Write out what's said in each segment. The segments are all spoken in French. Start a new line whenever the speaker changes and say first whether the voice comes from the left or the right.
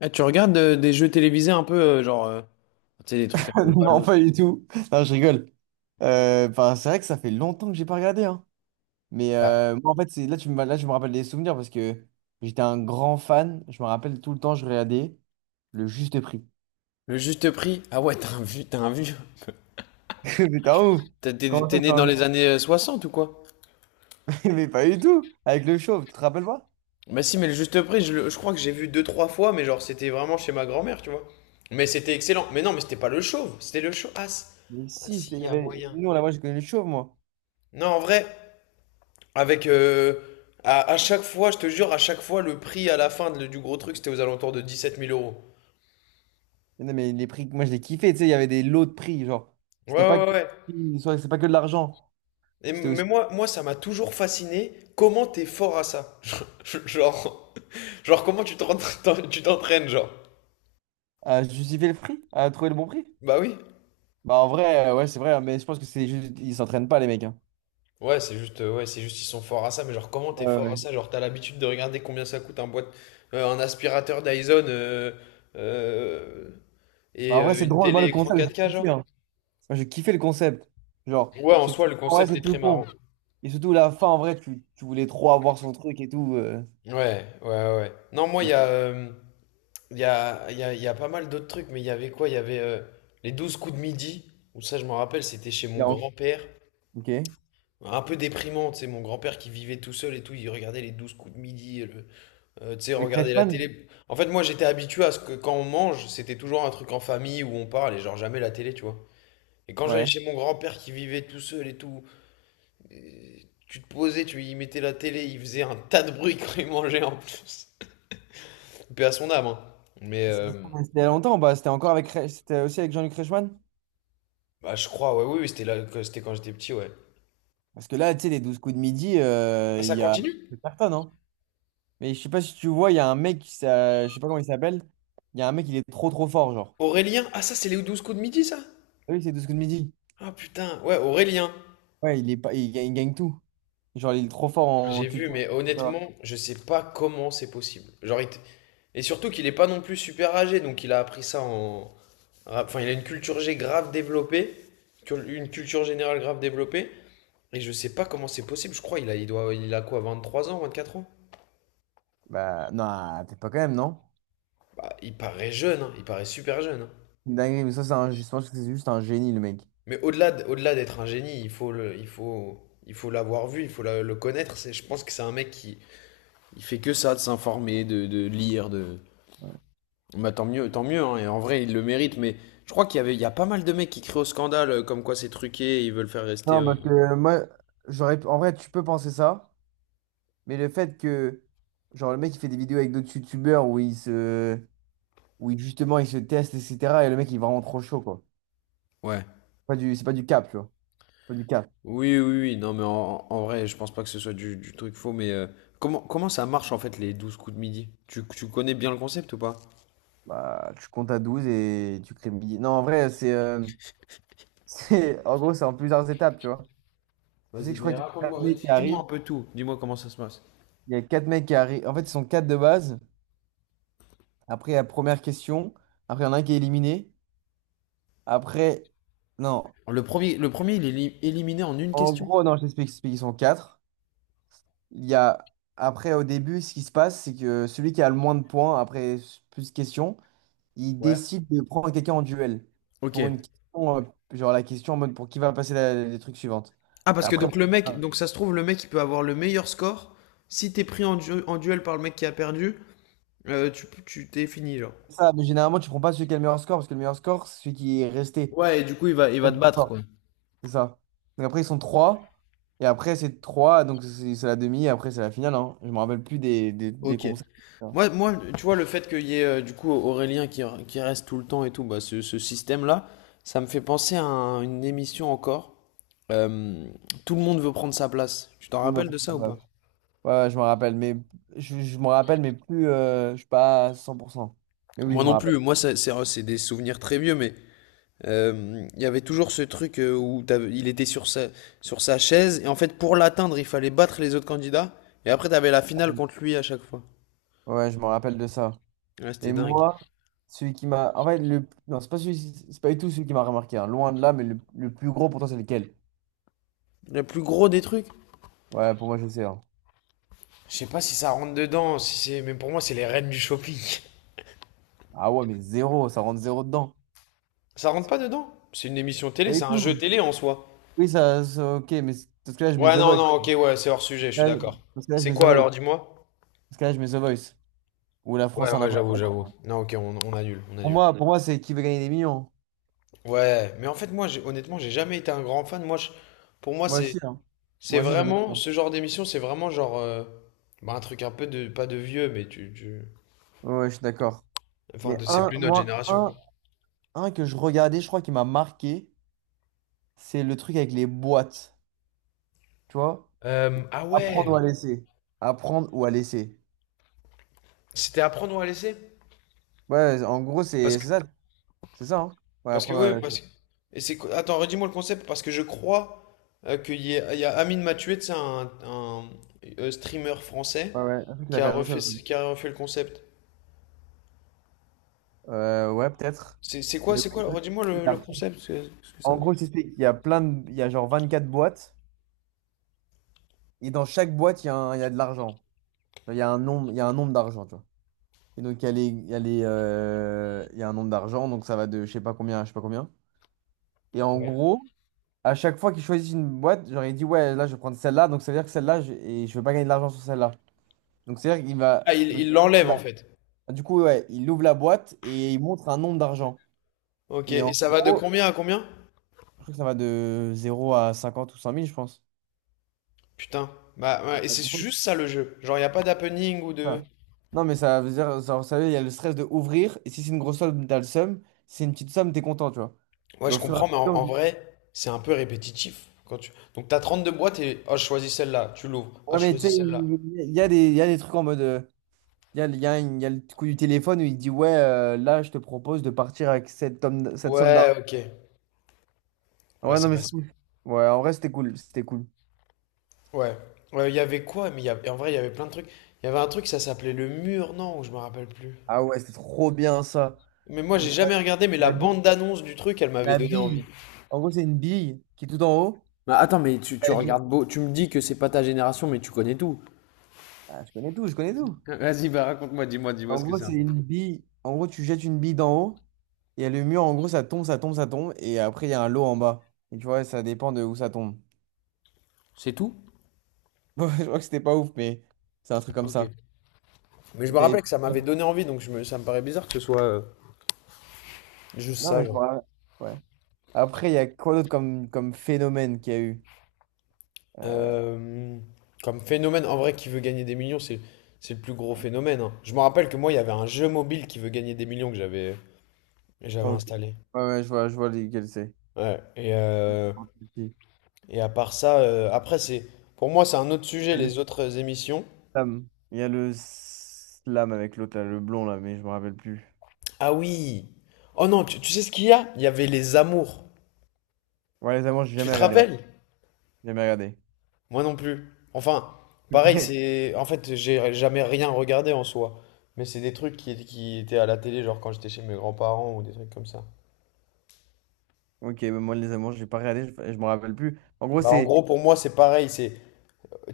left: Ah, tu regardes des jeux télévisés un peu, genre, tu sais, des trucs un peu
right: Non,
left: ballot.
right: pas du tout. Non, je rigole. Enfin, c'est vrai que ça fait longtemps que j'ai pas regardé, hein. Mais moi, en fait, c'est là, là, je me rappelle des souvenirs parce que j'étais un grand fan. Je me rappelle tout le temps, je regardais le juste prix.
left: Le juste prix? Ah ouais, t'as un vieux, t'as un vieux.
right: Mais t'es un ouf.
left: T'as- T'es
right: Comment ça,
left: t'es
right: tu
left: né
right: vas
left: dans
right: regarder?
left: les années 60 ou quoi?
right: Mais pas du tout. Avec le chauve, tu te rappelles pas?
left: Bah si, mais le juste prix, je crois que j'ai vu deux, trois fois, mais genre, c'était vraiment chez ma grand-mère, tu vois. Mais c'était excellent. Mais non, mais c'était pas le chauve, c'était le chauve. Ah,
right: Mais si,
left: si, il
right: il y
left: y a
right: avait...
left: moyen.
right: nous, là, moi, je connais le chauve, moi.
left: Non, en vrai, avec... euh, à chaque fois, je te jure, à chaque fois, le prix à la fin du gros truc, c'était aux alentours de 17 000 euros.
right: Mais non, mais les prix, moi, je les kiffais. Tu sais, il y avait des lots de prix. Genre,
left: Ouais,
right: c'était pas
left: ouais,
right: que,
left: ouais.
right: c'est pas que de l'argent.
left: Et
right: C'était
left: m- mais
right: aussi
left: moi, ça m'a toujours fasciné. Comment t'es fort à ça? Genre, genre, comment tu t'entraînes, genre?
right: à justifier le prix, à trouver le bon prix.
left: Bah oui.
right: Bah en vrai, ouais, c'est vrai, hein, mais je pense que c'est juste, ils s'entraînent pas, les mecs, hein.
left: Ouais, c'est juste, ils sont forts à ça. Mais genre, comment t'es
right: Ouais,
left: fort à
right: ouais.
left: ça? Genre, t'as l'habitude de regarder combien ça coûte un boîte, un aspirateur Dyson euh,
right: Bah,
left: et
right: en vrai, c'est
left: une
right: drôle, moi,
left: télé
right: le
left: écran
right: concept,
left: 4K,
right: j'ai
left: genre?
right: kiffé, hein. Moi, j'ai kiffé le concept. Genre,
left: Ouais, en
right: c'est tout...
left: soi, le
right: ouais,
left: concept
right: c'est
left: est
right: tout
left: très marrant.
right: con. Et surtout, la fin, en vrai, tu voulais trop avoir son truc et tout.
left: Ouais, ouais, ouais. Non, moi,
right: C'est-
left: il y a pas mal d'autres trucs, mais il y avait quoi? Il y avait les 12 coups de midi, où ça, je me rappelle, c'était chez
right: Il y
left: mon
right: a en-
left: grand-père.
right: Ok.
left: Un peu déprimant, tu sais, mon grand-père qui vivait tout seul et tout, il regardait les 12 coups de midi, et tu sais,
right: Avec
left: regarder la
right: Reichmann?
left: télé. En fait, moi, j'étais habitué à ce que quand on mange, c'était toujours un truc en famille où on parle et genre jamais la télé, tu vois. Et quand j'allais
right: Ouais.
left: chez mon grand-père qui vivait tout seul et tout, et tu te posais, tu y mettais la télé, il faisait un tas de bruit quand il mangeait en plus. Paix à son âme, hein. Mais, euh,
right: C'était c'était il y a longtemps, bah, c'était encore avec... C'était aussi avec Jean-Luc Reichmann?
left: Bah, je crois, ouais, oui, oui, c'était là, c'était quand j'étais petit, ouais.
right: Parce que là, tu sais, les douze coups de midi,
left: Ah,
right: il
left: ça
right: y a
left: continue?
right: c'est personne, hein. Mais je sais pas si tu vois, il y a un mec, je sais pas comment il s'appelle, il y a un mec, il est trop trop fort, genre.
left: Aurélien? Ah, ça, c'est les 12 coups de midi, ça?
right: Ah oui, c'est 12 coups de midi.
left: Ah, putain, ouais, Aurélien.
right: Ouais, il est pas, il gagne tout. Genre, il est trop fort en
left: J'ai vu,
right: culture,
left: mais
right: etc.
left: honnêtement, je sais pas comment c'est possible. Genre, et surtout qu'il est pas non plus super âgé, donc il a appris ça en. Enfin, il a une culture G grave développée, une culture générale grave développée, et je sais pas comment c'est possible, je crois, il a, il doit, il a quoi, 23 ans, 24 ans?
right: Bah, non, peut-être pas quand même, non?
left: Bah, il paraît jeune, hein, il paraît super jeune. Hein.
right: C'est une dinguerie, mais ça, je pense que c'est juste un génie, le mec.
left: Mais au-delà d'être un génie, il faut l'avoir vu, il faut le connaître. C'est, je pense que c'est un mec qui, il fait que ça, de s'informer, de lire, de.
right: Ouais.
left: Bah tant mieux, tant mieux. Hein, et en vrai, il le mérite. Mais je crois qu'il y avait, il y a pas mal de mecs qui crient au scandale, comme quoi c'est truqué, et ils veulent faire rester.
right: Non, parce que moi, j'aurais, en vrai, tu peux penser ça, mais le fait que, genre, le mec, il fait des vidéos avec d'autres youtubeurs où il, justement, il se teste, etc. Et le mec, il est vraiment trop chaud, quoi.
left: Ouais.
right: Pas du, c'est pas du cap, tu vois. Pas du cap.
left: Oui, oui, oui. Non, mais en vrai, je pense pas que ce soit du truc faux. Mais comment ça marche en fait les 12 coups de midi? Tu connais bien le concept ou pas?
right: Bah, tu comptes à 12 et tu crées le billet. Non, en vrai, en gros, c'est en plusieurs étapes, tu vois. Je sais
left: Vas-y,
right: que je crois
left: ben
right: qu'il y a une
left: raconte-moi,
right: année
left: dis-
right: qui
left: dis-moi un
right: arrive.
left: peu tout. Dis-moi comment ça se passe.
right: Il y a quatre mecs qui arrivent. En fait, ils sont quatre de base. Après, la première question. Après, il y en a un qui est éliminé. Après, non.
left: Le premier, il est éliminé en une
right: En
left: question.
right: gros, non, je t'explique. Ils sont quatre. Il y a... Après, au début, ce qui se passe, c'est que celui qui a le moins de points, après plus de questions, il
left: Ouais.
right: décide de prendre quelqu'un en duel.
left: Ok.
right: Pour une question, genre la question en mode pour qui va passer les trucs suivantes.
left: Ah,
right: Et
left: parce que
right: après,
left: donc le mec, donc ça se trouve, le mec, il peut avoir le meilleur score. Si t'es pris en duel par le mec qui a perdu, tu t'es fini, genre.
right: ça, mais généralement, tu prends pas celui qui a le meilleur score, parce que le meilleur score, c'est celui qui est resté.
left: Ouais, et du coup, il va te battre, quoi.
right: C'est ça. Donc après, ils sont trois. Et après, c'est trois. Donc c'est la demi. Et après, c'est la finale, hein. Je me rappelle plus des
left: Ok.
right: concepts, hein.
left: Moi, tu vois, le fait qu'il y ait du coup Aurélien qui reste tout le temps et tout, bah, ce système-là, ça me fait penser à une émission encore. Euh, Tout le monde veut prendre sa place. Tu t'en
right: Ouais, mais
left: rappelles de ça
right: pourquoi
left: ou
right: pas?
left: pas?
right: Ouais, ouais, je me rappelle. Mais je me rappelle, mais plus, je suis pas à 100%. Mais oui,
left: Moi
right: je me
left: non plus.
right: rappelle.
left: Moi, c'est des souvenirs très vieux, mais il y avait toujours ce truc où il était sur sa chaise, et en fait, pour l'atteindre, il fallait battre les autres candidats, et après, t'avais la finale contre lui à chaque fois.
right: Ouais, je me rappelle de ça.
left: Ouais, c'était
right: Et
left: dingue.
right: moi, celui qui m'a. En fait, le. Non, c'est pas celui... c'est pas du tout celui qui m'a remarqué, hein. Loin de là, mais le plus gros pour toi, c'est lequel?
left: Le plus gros des trucs.
right: Ouais, pour moi, je sais, hein.
left: Je sais pas si ça rentre dedans, si c'est, mais pour moi, c'est les reines du shopping.
right: Ah ouais, mais zéro. Ça rentre zéro dedans.
left: Ça rentre pas dedans. C'est une émission
right: Pas
left: télé, c'est
right: du
left: un jeu
right: tout.
left: télé en soi.
right: Oui, ok, mais parce que là, je mets
left: Ouais,
right: The
left: non,
right: Voice.
left: non, ok, ouais, c'est hors sujet, je suis
right: Là,
left: d'accord.
right: dans ce cas-là, je
left: C'est
right: mets The
left: quoi
right: Voice.
left: alors, dis-moi?
right: Dans ce là je mets The Voice. Où la
left: Ouais,
right: France a un
left: ouais,
right: incroyable
left: j'avoue, j'avoue.
right: talent.
left: Non, ok, on annule, on
right: Pour
left: annule.
right: moi, pour moi, c'est qui veut gagner des millions, hein.
left: Ouais, mais en fait, moi, honnêtement, j'ai jamais été un grand fan. Moi, pour moi,
right: Moi
left: c'est.
right: aussi, hein.
left: C'est
right: Moi aussi, j'aime
left: vraiment,
right: bien.
left: ce genre d'émission, c'est vraiment genre bah, un truc un peu de, pas de vieux, mais
right: Ouais, je suis d'accord.
left: Enfin,
right: Mais
left: c'est
right: un,
left: plus notre
right: moi,
left: génération, quoi.
right: un que je regardais, je crois qui m'a marqué, c'est le truc avec les boîtes. Tu vois?
left: Ah ouais,
right: Apprendre ou à laisser. Apprendre ou à laisser.
left: c'était à prendre ou à laisser?
right: Ouais, en gros,
left: Parce que,
right: c'est ça. C'est ça, hein? Ouais,
left: parce que
right: apprendre ou
left: oui.
right: à laisser.
left: Et c'est, attends, redis-moi le concept, parce que je crois qu'il y a Amine Mathieu, c'est un streamer français
right: Ouais, ouais. Un truc qui
left: qui
right: a
left: a
right: fait la même
left: refait,
right: chose.
left: qui a refait le concept.
right: Ouais, peut-être.
left: C'est c'est quoi,
right: Mais
left: c'est quoi?
right: ouais,
left: Redis-moi le,
right: il
left: le
right: a-
left: concept, parce que ça.
right: en gros, je t'explique, il y a plein de... Il y a genre 24 boîtes. Et dans chaque boîte, il y a de l'argent. Enfin, Il y a un nombre, il y a un nombre d'argent, tu vois. Et donc, il y a les, il y a les, il y a un nombre d'argent, donc ça va de je sais pas combien à je sais pas combien. Et en
left: Ouais.
right: gros, à chaque fois qu'ils choisissent une boîte, genre, il dit, ouais, là, je vais prendre celle-là, donc ça veut dire que celle-là, et je vais pas gagner de l'argent sur celle-là. Donc, c'est-à-dire qu'il va.
left: Ah, il
right: Donc,
left: il l'enlève, en
right: là.
left: fait.
right: Du coup, ouais, il ouvre la boîte et il montre un nombre d'argent.
left: Ok,
right: Et
left: et
right: en
left: ça va de
right: gros,
left: combien à combien?
right: je crois que ça va de zéro à 50 ou 100 000 je pense.
left: Putain. Bah,
right: Et
left: ouais, et
right: en
left: c'est
right: gros,
left: juste ça le jeu. Genre, il n'y a pas d'happening ou de.
right: ah. Non, mais ça veut dire, genre, vous savez, il y a le stress de ouvrir, et si c'est une grosse somme, t'as le seum, si c'est une petite somme, t'es content, tu vois.
left: Ouais,
right: Et
left: je
right: au fur et à
left: comprends, mais en,
right: mesure,
left: en vrai, c'est un peu répétitif. Donc, t'as 32 boîtes et. Ah, je choisis celle-là. Tu l'ouvres. Ah,
right: ouais,
left: je
right: mais tu
left: choisis
right: sais,
left: celle-là.
right: il y a des trucs en mode, il y a, il y a le coup du téléphone où il dit, ouais, là, je te propose de partir avec cette somme
left: Ouais,
right: d'argent.
left: ok. Ouais,
right: Ouais, non,
left: ça
right: mais
left: passe.
right: cool. Ouais, en vrai, c'était cool, c'était cool.
left: Ouais. Ouais, il y avait quoi? Mais en vrai, il y avait plein de trucs. Il y avait un truc, ça s'appelait le mur, non? Ou je me rappelle plus.
right: Ah ouais, c'était trop bien ça.
left: Mais moi,
right: Ou
left: j'ai
right: ça,
left: jamais regardé, mais la
right: la bille,
left: bande d'annonce du truc, elle m'avait
right: la
left: donné envie.
right: bille. En gros, c'est une bille qui est tout en haut.
left: Bah attends, mais tu
right: Ah, j'ai-
left: regardes beau, tu me dis que c'est pas ta génération, mais tu connais tout.
right: ah, je connais tout.
left: Vas-y, bah raconte-moi, dis-moi
right: En
left: ce que
right: gros,
left: c'est un
right: c'est
left: peu.
right: une bille. En gros, tu jettes une bille d'en haut. Il y a le mur, en gros, ça tombe, ça tombe, ça tombe. Et après, il y a un lot en bas. Et tu vois, ça dépend de où ça tombe.
left: C'est tout?
right: Bon, je crois que c'était pas ouf, mais c'est un truc comme
left: Ok.
right: ça.
left: Mais je me rappelle
right: T'avais-
left: que ça m'avait donné envie, donc ça me paraît bizarre que ce soit juste
right: Non,
left: ça,
right: mais je me
left: genre.
right: rappelle. Ouais. Après, il y a quoi d'autre comme phénomène qu'il y a eu? Euh,
left: Euh, Comme phénomène, en vrai, qui veut gagner des millions, c'est le plus gros phénomène. Hein. Je me rappelle que moi, il y avait un jeu mobile qui veut gagner des millions que j'avais
right: ok.
left: installé.
right: Ouais, ouais, je vois lequel c'est.
left: Ouais. Et, euh,
right: Il
left: et à part ça, après, pour moi, c'est un autre
right: y
left: sujet,
right: a le
left: les autres émissions.
right: slam. Il y a le slam avec l'autre, là, le blond, là, mais je me rappelle plus.
left: Ah oui! Oh non, tu sais ce qu'il y a? Il y avait les amours.
right: Ouais, les amants, j'ai
left: Tu
right: jamais
left: te
right: regardé, moi.
left: rappelles?
right: Jamais regardé.
left: Moi non plus. Enfin, pareil,
right: Ok.
left: c'est. En fait, j'ai jamais rien regardé en soi. Mais c'est des trucs qui étaient à la télé, genre quand j'étais chez mes grands-parents ou des trucs comme ça.
right: Ok, bah moi les amours, j'ai pas regardé, je me rappelle plus. En gros,
left: Bah, en
right: c'est.
left: gros, pour moi, c'est pareil. C'est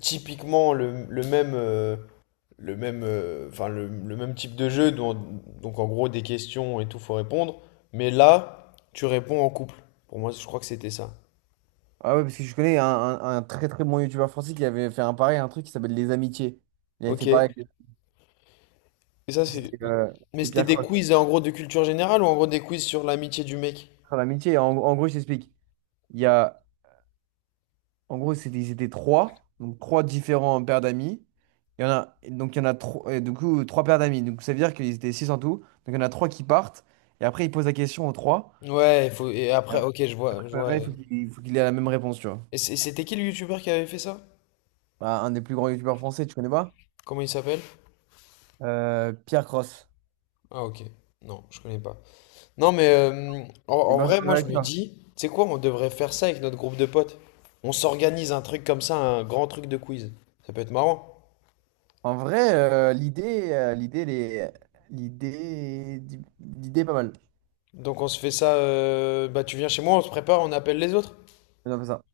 left: typiquement le même, le même, enfin, le même type de jeu. Donc, en gros, des questions et tout, faut répondre. Mais là, tu réponds en couple. Pour moi, je crois que c'était ça.
right: Ah ouais, parce que je connais un très très bon youtubeur français qui avait fait un pareil, un truc qui s'appelle Les Amitiés. Il avait
left: Ok.
right: fait
left: Et
right: pareil.
left: ça, c'est.
right: C'était euh,
left: Mais
right: c'était
left: c'était
right: Pierre
left: des
right: Croc.
left: quiz, en gros, de culture générale ou en gros des quiz sur l'amitié du mec?
right: Sur l'amitié, en gros, je t'explique. Il y a. En gros, c'était, ils étaient trois. Donc trois différents paires d'amis. Il y en a. Donc il y en a trois, du coup, trois paires d'amis. Donc ça veut dire qu'ils étaient six en tout. Donc il y en a trois qui partent. Et après, ils posent la question aux trois.
left: Ouais, il faut. Et après,
right: Alors,
left: ok, je vois.
right: après, il faut qu'il faut qu'il ait la même réponse, tu vois.
left: Et c'était qui le youtubeur qui avait fait ça?
right: Bah, un des plus grands youtubeurs français, tu connais pas?
left: Comment il s'appelle?
right: Pierre Cross.
left: Ah, ok. Non, je connais pas. Non, mais en,
right: Et En
left: en vrai,
right: Benjamin
left: moi, je me
right: Vaca.
left: dis, tu sais quoi, on devrait faire ça avec notre groupe de potes. On s'organise un truc comme ça, un grand truc de quiz. Ça peut être marrant.
right: En vrai, l'idée, l'idée, l'idée est pas mal.
left: Donc, on se fait ça, bah, tu viens chez moi, on se prépare, on appelle les autres.
right: Faisons ça.